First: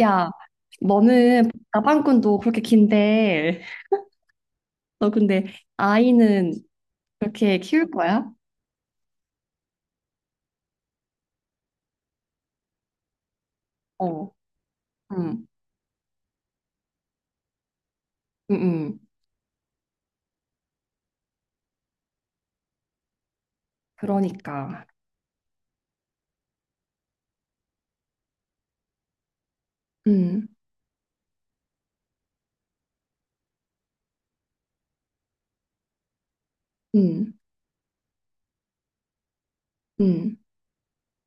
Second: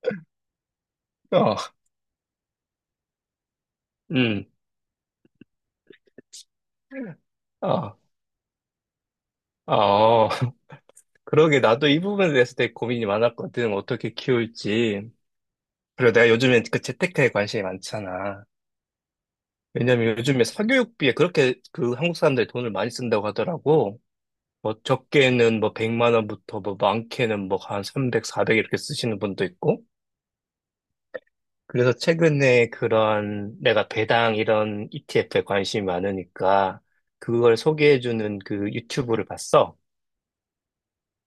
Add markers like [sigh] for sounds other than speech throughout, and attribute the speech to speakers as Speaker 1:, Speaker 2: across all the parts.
Speaker 1: 야, 너는
Speaker 2: 어,
Speaker 1: 나방꾼도 그렇게 긴데,
Speaker 2: 음,
Speaker 1: [laughs] 너 근데 아이는 그렇게 키울
Speaker 2: 어,
Speaker 1: 거야?
Speaker 2: 어. [laughs] 그러게 나도 이 부분에 대해서 되게 고민이 많았거든. 어떻게
Speaker 1: 어,
Speaker 2: 키울지.
Speaker 1: 응,
Speaker 2: 그리고 내가 요즘에 그 재테크에 관심이 많잖아.
Speaker 1: 응, 응.
Speaker 2: 왜냐면 요즘에 사교육비에 그렇게 그 한국 사람들이 돈을 많이 쓴다고 하더라고.
Speaker 1: 그러니까,
Speaker 2: 뭐 적게는 뭐 100만 원부터 뭐 많게는 뭐 한 300, 400 이렇게 쓰시는 분도 있고.
Speaker 1: 응,
Speaker 2: 그래서 최근에 그런 내가 배당 이런 ETF에 관심이 많으니까
Speaker 1: 응,
Speaker 2: 그걸 소개해주는 그 유튜브를 봤어.
Speaker 1: 응,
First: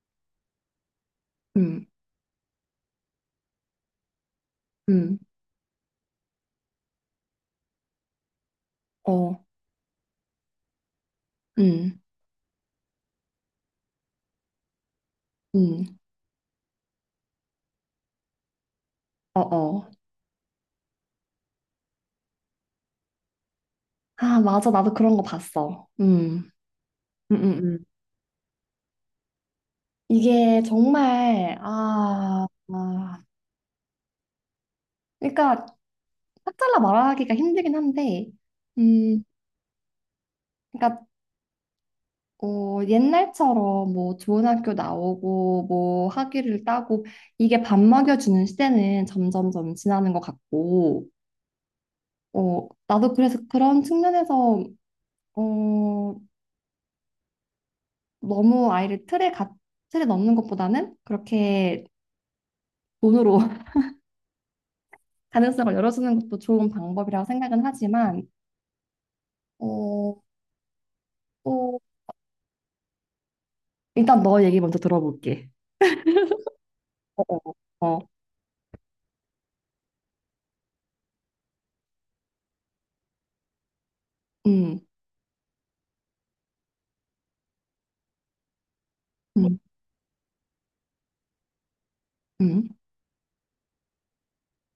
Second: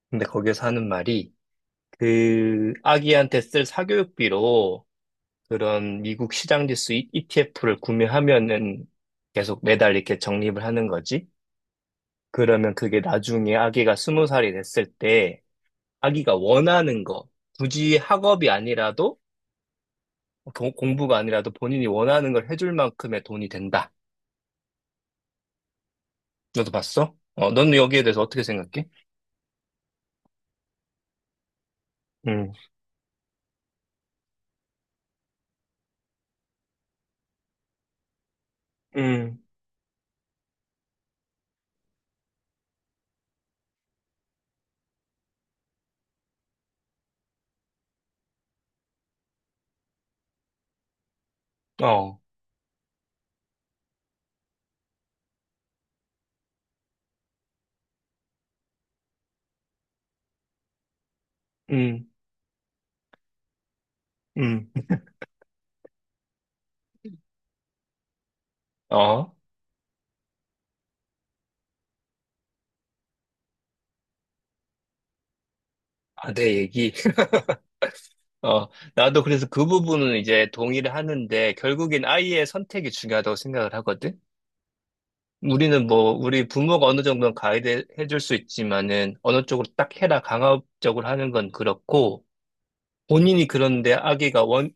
Speaker 2: 근데 거기에서 하는 말이
Speaker 1: 응,
Speaker 2: 그 아기한테 쓸 사교육비로
Speaker 1: 응,
Speaker 2: 그런 미국 시장지수 ETF를 구매하면은
Speaker 1: 어,
Speaker 2: 계속 매달 이렇게 적립을 하는 거지.
Speaker 1: 응,
Speaker 2: 그러면 그게 나중에 아기가 스무 살이 됐을 때
Speaker 1: 응,
Speaker 2: 아기가 원하는 거, 굳이 학업이 아니라도
Speaker 1: 어, 어.
Speaker 2: 공부가 아니라도 본인이 원하는 걸 해줄 만큼의 돈이 된다.
Speaker 1: 아, 맞아. 나도 그런 거 봤어. 응,
Speaker 2: 너도 봤어?
Speaker 1: 응,
Speaker 2: 어,
Speaker 1: 응,
Speaker 2: 넌
Speaker 1: 응.
Speaker 2: 여기에 대해서 어떻게 생각해?
Speaker 1: 이게 정말, 아,
Speaker 2: 음,
Speaker 1: 아. 그러니까, 딱 잘라 말하기가 힘들긴 한데, 음,
Speaker 2: 음,
Speaker 1: 그러니까 옛날처럼 뭐 좋은 학교 나오고 뭐 학위를 따고 이게 밥 먹여주는 시대는 점점점 지나는 것 같고
Speaker 2: 어,
Speaker 1: 나도 그래서 그런 측면에서 어, 너무 아이를 틀에 넣는 것보다는 그렇게
Speaker 2: 음,
Speaker 1: 돈으로 [laughs]
Speaker 2: 음,
Speaker 1: 가능성을 열어주는 것도 좋은 방법이라고 생각은 하지만
Speaker 2: 어,
Speaker 1: 어, 또 일단 너 얘기 먼저 들어볼게.
Speaker 2: 아, 내 얘기.
Speaker 1: 어, 어, 어.
Speaker 2: 어, 나도 그래서 그 부분은 이제 동의를 하는데 결국엔 아이의 선택이 중요하다고 생각을 하거든.
Speaker 1: 음,
Speaker 2: 우리는 뭐 우리 부모가 어느 정도는 가이드 해줄 수 있지만은 어느
Speaker 1: 음,
Speaker 2: 쪽으로 딱 해라 강압적으로 하는 건 그렇고
Speaker 1: 음,
Speaker 2: 본인이 그런데 아기가 원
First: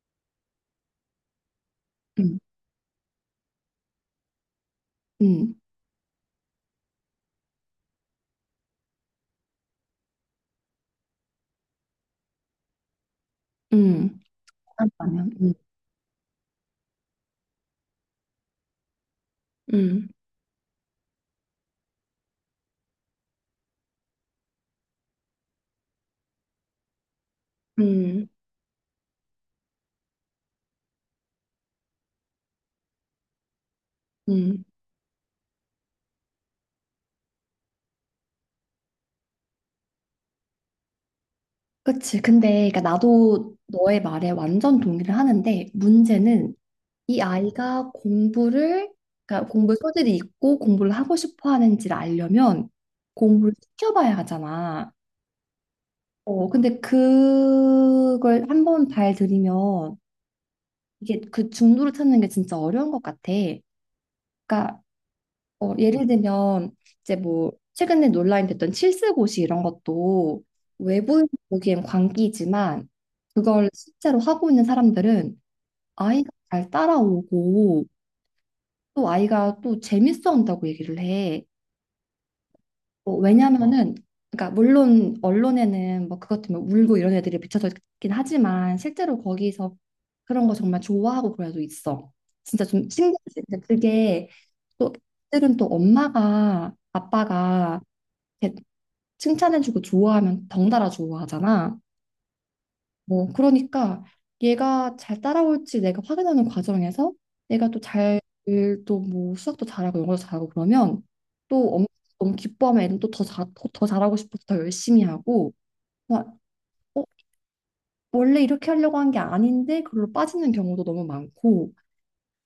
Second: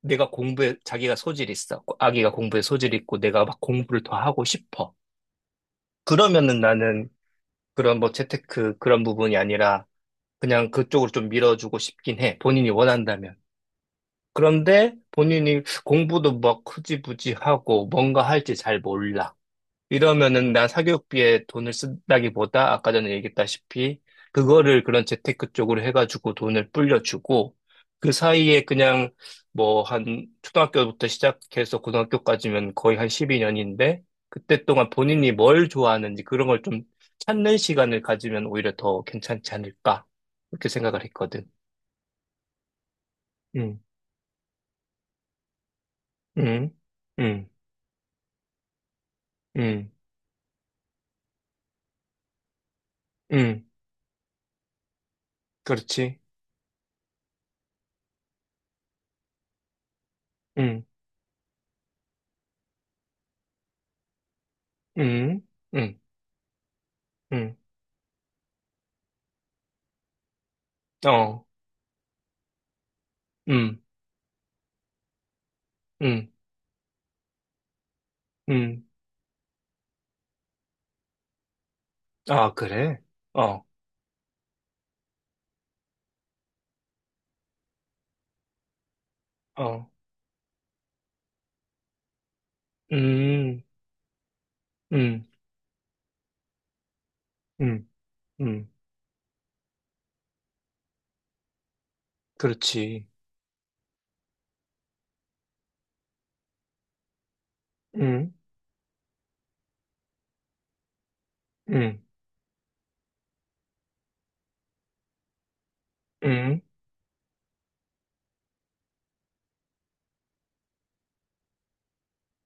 Speaker 2: 내가 공부에 자기가 소질 이 있어. 아기가
Speaker 1: 음,
Speaker 2: 공부에 소질 이 있고 내가 막 공부를 더 하고 싶어.
Speaker 1: 음,
Speaker 2: 그러면은 나는 그런 뭐 재테크 그런 부분이 아니라 그냥 그쪽으로 좀 밀어주고 싶긴 해. 본인이 원한다면.
Speaker 1: 음. 잠
Speaker 2: 그런데
Speaker 1: 깐 음,
Speaker 2: 본인이 공부도 막 흐지부지 하고 뭔가 할지 잘 몰라.
Speaker 1: 음,
Speaker 2: 이러면은 난 사교육비에 돈을 쓴다기보다 아까 전에 얘기했다시피 그거를 그런 재테크 쪽으로 해가지고 돈을 불려주고 그
Speaker 1: 음,
Speaker 2: 사이에 그냥 뭐 한 초등학교부터 시작해서 고등학교까지면 거의 한 12년인데
Speaker 1: 음,
Speaker 2: 그때 동안 본인이 뭘 좋아하는지 그런 걸 좀 찾는 시간을 가지면 오히려 더 괜찮지 않을까 그렇게 생각을 했거든.
Speaker 1: 그치. 근데, 그러니까 나도
Speaker 2: 응,
Speaker 1: 너의 말에 완전 동의를 하는데, 문제는
Speaker 2: 응,
Speaker 1: 이
Speaker 2: 응,
Speaker 1: 아이가 그러니까 공부
Speaker 2: 응,
Speaker 1: 소질이 있고 공부를 하고 싶어 하는지를 알려면 공부를
Speaker 2: 응.
Speaker 1: 시켜봐야 하잖아.
Speaker 2: 그렇지.
Speaker 1: 근데 그걸 한번 발 들이면
Speaker 2: 응,
Speaker 1: 이게 그 중도를 찾는 게 진짜 어려운 것 같아. 그러니까
Speaker 2: 응, 응,
Speaker 1: 예를 들면 이제 뭐
Speaker 2: 응,
Speaker 1: 최근에 논란이 됐던 칠수고시 이런 것도 외부에서
Speaker 2: 어,
Speaker 1: 보기엔 광기지만 그걸
Speaker 2: 응,
Speaker 1: 실제로 하고 있는 사람들은
Speaker 2: 응,
Speaker 1: 아이가 잘 따라오고
Speaker 2: 응.
Speaker 1: 또 아이가 또 재밌어 한다고 얘기를 해.
Speaker 2: 아, 그래?
Speaker 1: 뭐
Speaker 2: 어,
Speaker 1: 왜냐면은 그러니까 물론 언론에는 뭐 그것 때문에 울고 이런 애들이 비춰져 있긴 하지만 실제로 거기서
Speaker 2: 어,
Speaker 1: 그런 거 정말 좋아하고 그래도 있어. 진짜 좀 신기하지. 근데
Speaker 2: 음,
Speaker 1: 그게 또
Speaker 2: 음,
Speaker 1: 그들은 또 엄마가 아빠가
Speaker 2: 음,
Speaker 1: 걔
Speaker 2: 음.
Speaker 1: 칭찬해주고 좋아하면 덩달아 좋아하잖아.
Speaker 2: 그렇지.
Speaker 1: 뭐 그러니까 얘가 잘 따라올지 내가 확인하는 과정에서 얘가 또 잘
Speaker 2: 응,
Speaker 1: 또 뭐 수학도 잘하고 영어도 잘하고 그러면 또
Speaker 2: 응,
Speaker 1: 너무 기뻐하면 애는 또 더 잘하고 싶어서 더 열심히 하고 막
Speaker 2: 응,
Speaker 1: 어, 원래 이렇게 하려고 한 게 아닌데 그걸로 빠지는 경우도 너무 많고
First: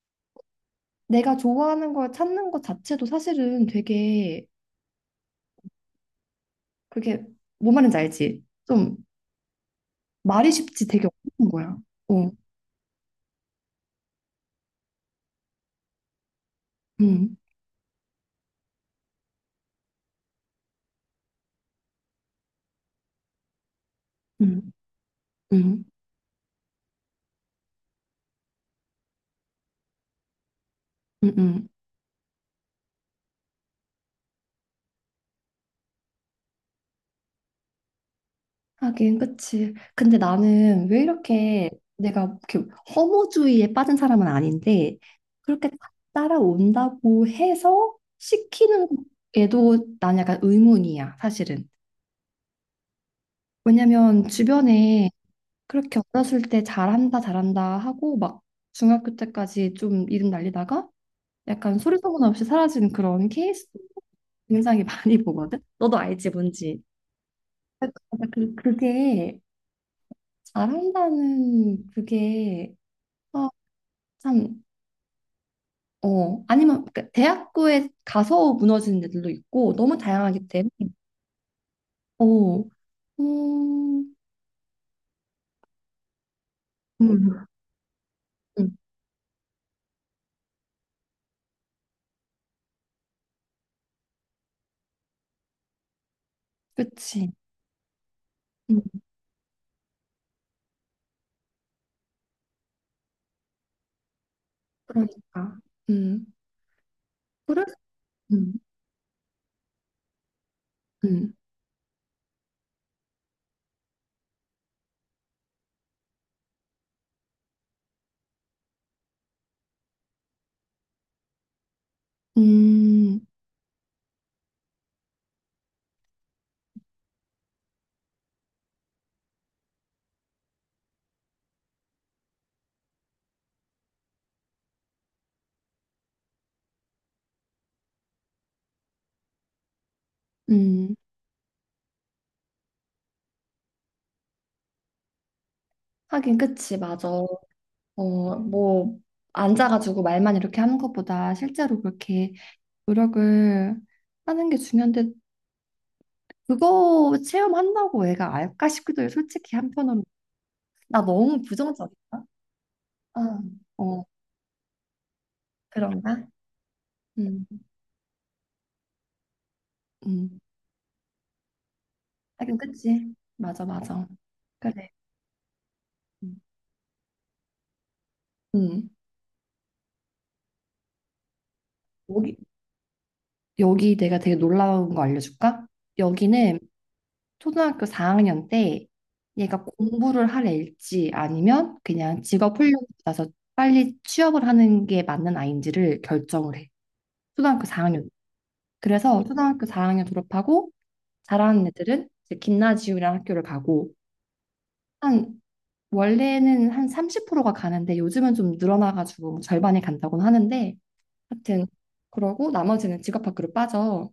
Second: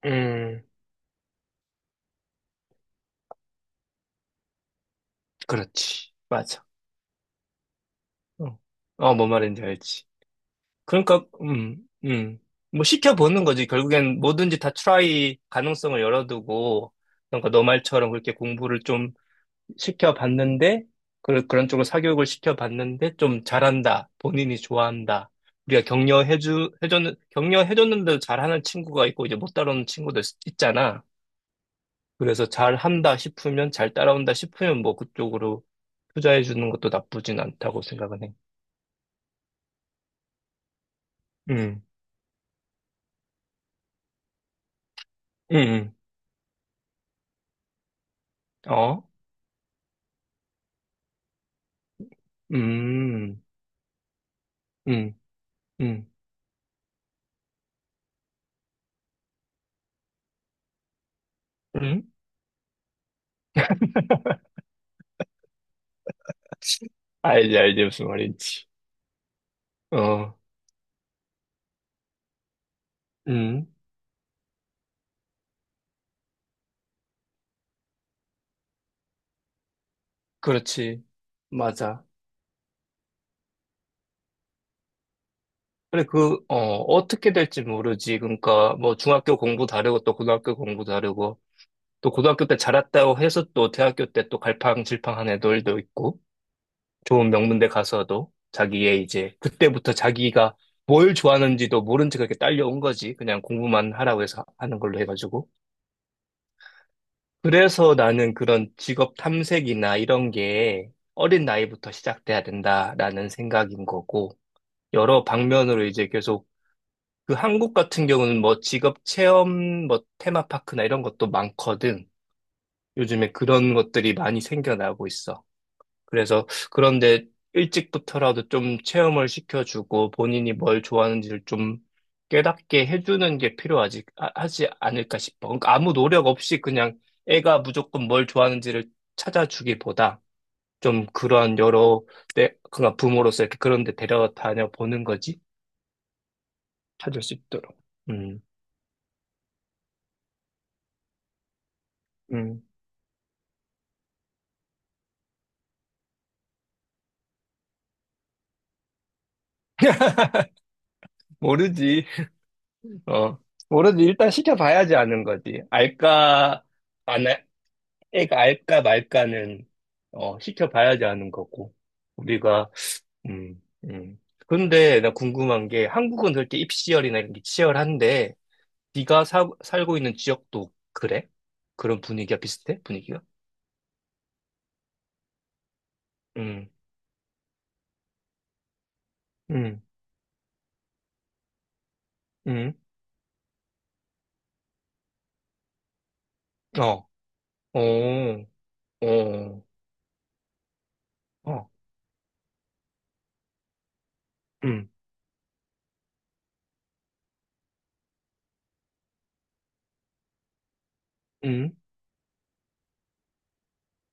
Speaker 2: 응.
Speaker 1: 내가 좋아하는 걸 찾는 것 자체도 사실은 되게
Speaker 2: 그렇지. 맞아.
Speaker 1: 그게 뭔 말인지 알지?
Speaker 2: 어,
Speaker 1: 좀
Speaker 2: 어, 뭔 말인지 알지.
Speaker 1: 말이 쉽지 되게
Speaker 2: 그러니까,
Speaker 1: 어려운 거야. 어,
Speaker 2: 음. 뭐 시켜보는 거지. 결국엔 뭐든지 다 트라이 가능성을 열어두고,
Speaker 1: 음.
Speaker 2: 그러니까 너 말처럼 그렇게 공부를 좀 시켜봤는데, 그, 그런 쪽으로 사교육을 시켜봤는데, 좀 잘한다. 본인이
Speaker 1: 음.
Speaker 2: 좋아한다.
Speaker 1: 응,
Speaker 2: 우리가 격려해줬는데도 잘하는 친구가 있고, 이제 못 따라오는 친구도 있잖아.
Speaker 1: 응, 응.
Speaker 2: 그래서 잘한다 싶으면, 잘 따라온다 싶으면, 뭐, 그쪽으로 투자해주는 것도 나쁘진 않다고 생각은 해.
Speaker 1: 하긴, 그치. 근데 나는 왜 이렇게
Speaker 2: 음,
Speaker 1: 내가 이렇게 허무주의에 빠진 사람은 아닌데, 그렇게
Speaker 2: 음,
Speaker 1: 따라온다고 해서 시키는
Speaker 2: 어?
Speaker 1: 애도 난 약간 의문이야, 사실은.
Speaker 2: 음,
Speaker 1: 왜냐면 주변에
Speaker 2: 음,
Speaker 1: 그렇게
Speaker 2: 음,
Speaker 1: 어렸을 때 잘한다, 잘한다 하고 막 중학교 때까지 좀 이름 날리다가 약간 소리
Speaker 2: 음?
Speaker 1: 소문 없이 사라진 그런 케이스 굉장히 [laughs] 많이 보거든. 너도 알지, 뭔지.
Speaker 2: [laughs] 알지, 알지, 무슨
Speaker 1: 그러니까 그,
Speaker 2: 말인지.
Speaker 1: 그게
Speaker 2: 어,
Speaker 1: 잘한다는 그게 아
Speaker 2: 음,
Speaker 1: 참, 아니면 그 대학교에 가서 무너지는 애들도 있고 너무 다양하기 때문에
Speaker 2: 그렇지. 맞아.
Speaker 1: 어, 어, 음,
Speaker 2: 그래, 그, 어, 어떻게
Speaker 1: 음.
Speaker 2: 될지 모르지. 그러니까,
Speaker 1: 음,
Speaker 2: 뭐, 중학교 공부 다르고, 또 고등학교 공부 다르고, 또 고등학교 때 잘했다고 해서 또 대학교 때 또 갈팡질팡한 애들도 있고, 좋은
Speaker 1: 그치.
Speaker 2: 명문대 가서도
Speaker 1: 음,
Speaker 2: 자기의 이제, 그때부터 자기가 뭘 좋아하는지도 모른 채 그렇게 딸려온 거지. 그냥 공부만 하라고 해서 하는 걸로 해가지고.
Speaker 1: 그러니까. 음, 그래?
Speaker 2: 그래서 나는
Speaker 1: 음,
Speaker 2: 그런 직업 탐색이나 이런 게
Speaker 1: 음,
Speaker 2: 어린 나이부터 시작돼야 된다라는 생각인 거고, 여러 방면으로 이제 계속 그 한국 같은 경우는 뭐 직업 체험 뭐 테마파크나 이런 것도 많거든.
Speaker 1: 음,
Speaker 2: 요즘에 그런 것들이 많이 생겨나고 있어. 그래서 그런데 일찍부터라도 좀 체험을 시켜주고 본인이 뭘 좋아하는지를 좀 깨닫게 해주는 게 필요하지, 하지 않을까 싶어. 그러니까 아무 노력 없이 그냥 애가 무조건 뭘 좋아하는지를 찾아주기보다
Speaker 1: 음.
Speaker 2: 좀 그런 여러 때, 그냥 부모로서 이렇게 그런 데 데려다녀 보는 거지.
Speaker 1: 하긴, 그치, 맞아.
Speaker 2: 찾을 수 있도록. 음,
Speaker 1: 뭐, 앉아가지고 말만 이렇게 하는 것보다 실제로 그렇게
Speaker 2: 음.
Speaker 1: 노력을 하는 게 중요한데, 그거 체험한다고 애가 알까 싶기도 해요. 솔직히 한편으로 나 너무 부정적인가?
Speaker 2: 모르지. 어,
Speaker 1: 아,
Speaker 2: 모르지.
Speaker 1: 어,
Speaker 2: 일단 시켜봐야지 아는 거지.
Speaker 1: 그런가?
Speaker 2: 알까, 안,
Speaker 1: 음,
Speaker 2: 알- 애가 알까 말까는, 어,
Speaker 1: 음.
Speaker 2: 시켜봐야지 아는 거고.
Speaker 1: 하긴
Speaker 2: 우리가,
Speaker 1: 그치.
Speaker 2: 음,
Speaker 1: 맞아, 맞아.
Speaker 2: 음.
Speaker 1: 그래.
Speaker 2: 근데 나 궁금한 게, 한국은
Speaker 1: 음.
Speaker 2: 그렇게 입시열이나 이런 게 치열한데,
Speaker 1: 음.
Speaker 2: 네가 살고 있는 지역도 그래? 그런
Speaker 1: 여기
Speaker 2: 분위기가 비슷해? 분위기가?
Speaker 1: 여기 내가 되게 놀라운 거 알려줄까? 여기는
Speaker 2: 음,
Speaker 1: 초등학교 4학년 때 얘가
Speaker 2: 음,
Speaker 1: 공부를 할 애일지 아니면 그냥 직업 훈련
Speaker 2: 음,
Speaker 1: 받아서 빨리 취업을 하는 게 맞는 아이인지를 결정을 해.
Speaker 2: 어,
Speaker 1: 초등학교 4학년.
Speaker 2: 어,
Speaker 1: 그래서
Speaker 2: 어,
Speaker 1: 초등학교 4학년 졸업하고 잘하는
Speaker 2: 어,
Speaker 1: 애들은 이제 김나지움이라는 학교를 가고
Speaker 2: 음,
Speaker 1: 한 원래는 한 30%가 가는데 요즘은 좀 늘어나가지고 뭐 절반이 간다고는 하는데 하여튼
Speaker 2: 음,
Speaker 1: 그러고 나머지는 직업학교로 빠져.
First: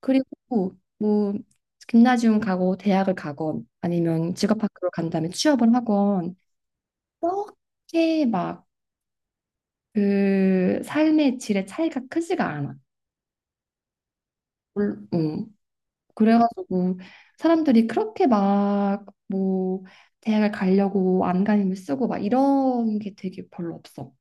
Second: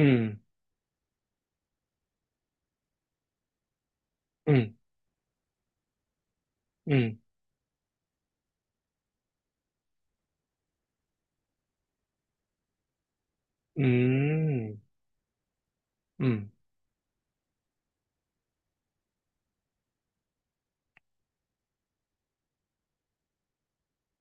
Speaker 1: 그리고 뭐 김나지움 가고 대학을 가건 아니면
Speaker 2: 음,
Speaker 1: 직업학교로 간 다음에 취업을 하건
Speaker 2: 음,
Speaker 1: 그렇게 막 그 삶의 질의 차이가 크지가 않아.
Speaker 2: 음,
Speaker 1: 물- 음,
Speaker 2: 음.
Speaker 1: 그래가지고 사람들이 그렇게 막 뭐 대학을 가려고 안간힘을 쓰고 막 이런 게 되게 별로 없어.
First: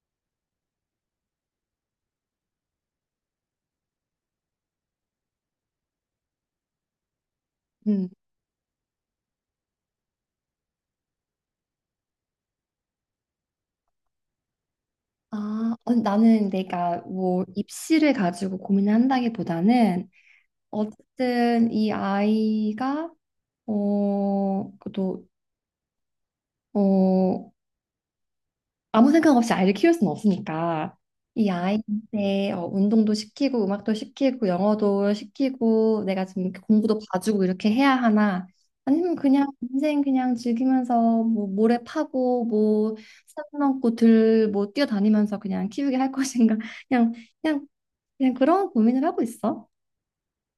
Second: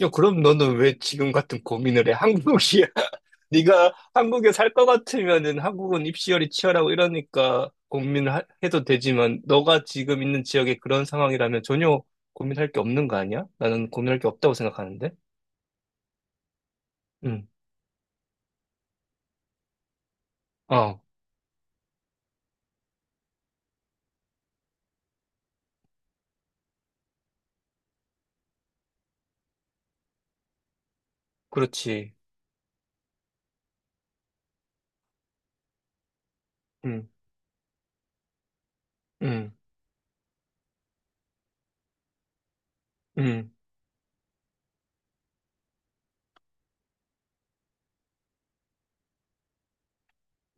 Speaker 2: 야, 그럼 너는 왜 지금 같은 고민을 해? 한국이야. [laughs] 네가 한국에 살 것 같으면은 한국은 입시열이 치열하고 이러니까
Speaker 1: 음.
Speaker 2: 고민을 해도 되지만 너가 지금 있는 지역에 그런 상황이라면 전혀 고민할 게 없는 거 아니야? 나는 고민할 게 없다고 생각하는데.
Speaker 1: 아, 나는 내가 뭐
Speaker 2: 응.
Speaker 1: 입시를 가지고 고민을 한다기보다는
Speaker 2: 어,
Speaker 1: 어쨌든 이 아이가 또, 어, 아무 생각 없이 아이를 키울 수는 없으니까 이
Speaker 2: 그렇지.
Speaker 1: 아이한테 운동도 시키고 음악도 시키고 영어도 시키고 내가 지금 이렇게 공부도
Speaker 2: 응,
Speaker 1: 봐주고 이렇게 해야 하나 아니면 그냥
Speaker 2: 응,
Speaker 1: 인생 그냥 즐기면서 뭐 모래 파고 뭐산
Speaker 2: 응,
Speaker 1: 넘고 들뭐 뛰어다니면서 그냥 키우게 할 것인가 [laughs] 그냥 그냥 그냥 그런 고민을 하고 있어.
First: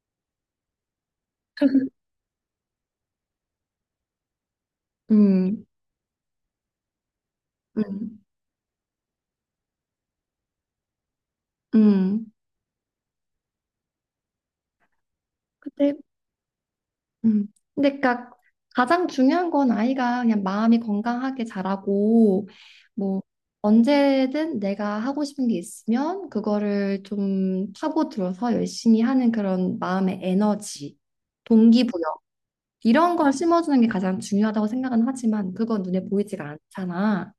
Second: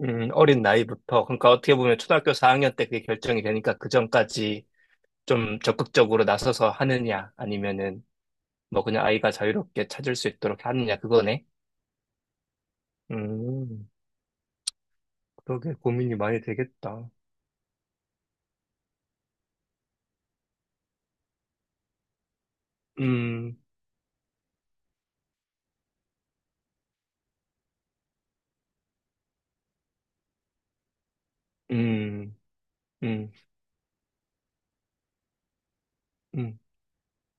Speaker 2: 응. 어린 나이부터. 그러니까 어떻게
Speaker 1: [laughs]
Speaker 2: 보면 초등학교 4학년 때 그게 결정이 되니까 그 전까지 좀
Speaker 1: 음,
Speaker 2: 적극적으로 나서서 하느냐 아니면은
Speaker 1: 음,
Speaker 2: 뭐 그냥 아이가 자유롭게 찾을 수 있도록 하느냐 그거네.
Speaker 1: 음.
Speaker 2: 음, 그러게 고민이 많이 되겠다.
Speaker 1: 음. 근데 그니까 가장 중요한 건 아이가 그냥 마음이 건강하게 자라고 뭐
Speaker 2: 음,
Speaker 1: 언제든 내가 하고 싶은 게 있으면 그거를 좀 파고들어서 열심히 하는 그런 마음의 에너지, 동기부여
Speaker 2: 음,
Speaker 1: 이런
Speaker 2: 음,
Speaker 1: 걸 심어주는 게 가장 중요하다고 생각은 하지만 그건 눈에 보이지가
Speaker 2: 음,
Speaker 1: 않잖아.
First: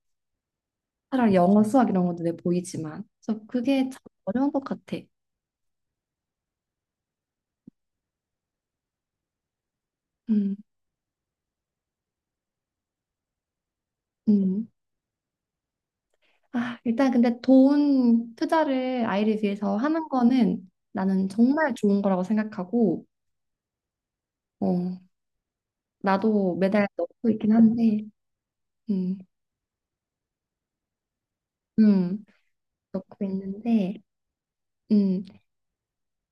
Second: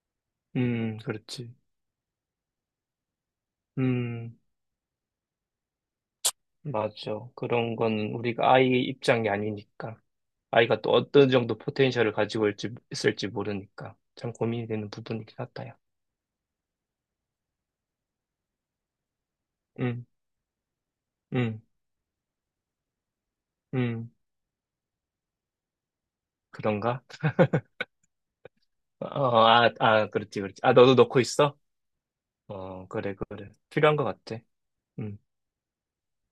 Speaker 1: 차라리
Speaker 2: 그렇지.
Speaker 1: 영어, 수학 이런 건 눈에 보이지만 그래서 그게 참
Speaker 2: 음,
Speaker 1: 어려운 것 같아.
Speaker 2: 맞아. 그런 건 우리가 아이 입장이 아니니까.
Speaker 1: 음,
Speaker 2: 아이가 또 어떤 정도 포텐셜을 가지고 있을지, 있을지 모르니까. 참
Speaker 1: 음.
Speaker 2: 고민이 되는 부분이긴 하다, 야.
Speaker 1: 아, 일단 근데 돈 투자를 아이를 위해서
Speaker 2: 음,
Speaker 1: 하는 거는 나는
Speaker 2: 음,
Speaker 1: 정말 좋은 거라고 생각하고,
Speaker 2: 음,
Speaker 1: 어, 나도 매달
Speaker 2: 그런가?
Speaker 1: 넣고 있긴 한데,
Speaker 2: 어,
Speaker 1: 음,
Speaker 2: 아, 아, 그렇지, 그렇지. 아, 너도 넣고 있어?
Speaker 1: 음,
Speaker 2: 어, 그래,
Speaker 1: 넣고
Speaker 2: 그래. 필요한
Speaker 1: 있는데,
Speaker 2: 것 같아. 음.
Speaker 1: 음,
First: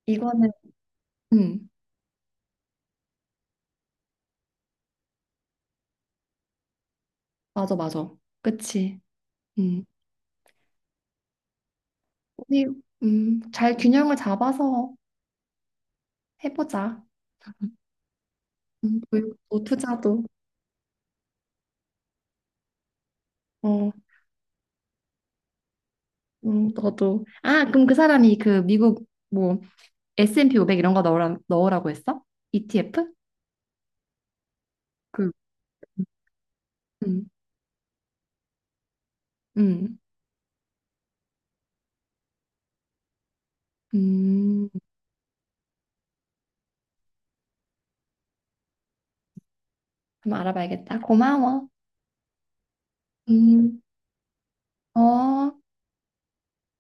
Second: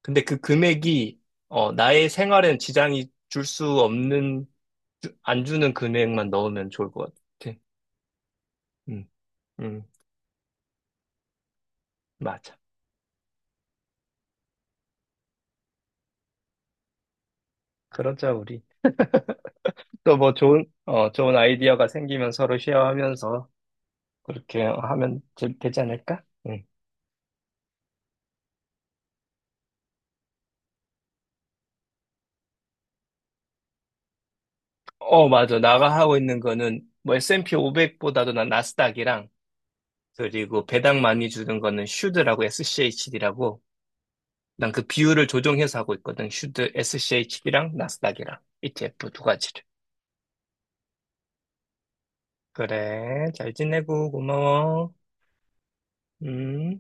Speaker 2: 근데 그
Speaker 1: 이거는,
Speaker 2: 금액이,
Speaker 1: 음,
Speaker 2: 어, 나의 생활엔 지장이 줄 수 없는 안 주는 금액만 넣으면 좋을 것 같아.
Speaker 1: 맞아, 맞아. 그치.
Speaker 2: 음,
Speaker 1: 음,
Speaker 2: 음, 맞아.
Speaker 1: 우리, 잘 균형을 잡아서 해보자.
Speaker 2: 그러자, 우리.
Speaker 1: 교육도,
Speaker 2: 또
Speaker 1: 투자도,
Speaker 2: 뭐 좋은, 어, 좋은 아이디어가 생기면 서로 쉐어하면서
Speaker 1: 어,
Speaker 2: 그렇게 하면 되지 않을까? 응.
Speaker 1: 너도. 아, 그럼 그 사람이 그 미국 뭐 S&P 500 이런 거 넣으라고 했어? ETF?
Speaker 2: 어,
Speaker 1: 그,
Speaker 2: 맞아. 나가 하고 있는 거는 뭐
Speaker 1: 음.
Speaker 2: S&P 500보다도 난 나스닥이랑
Speaker 1: 음,
Speaker 2: 그리고 배당 많이 주는 거는 슈드라고 SCHD라고
Speaker 1: 음,
Speaker 2: 난 그 비율을 조정해서 하고 있거든. 슈드 SCHD랑 나스닥이랑 ETF 두 가지를.
Speaker 1: 한번 알아봐야겠다. 고마워.
Speaker 2: 그래. 잘
Speaker 1: 음,
Speaker 2: 지내고 고마워.
Speaker 1: 어.
Speaker 2: 음.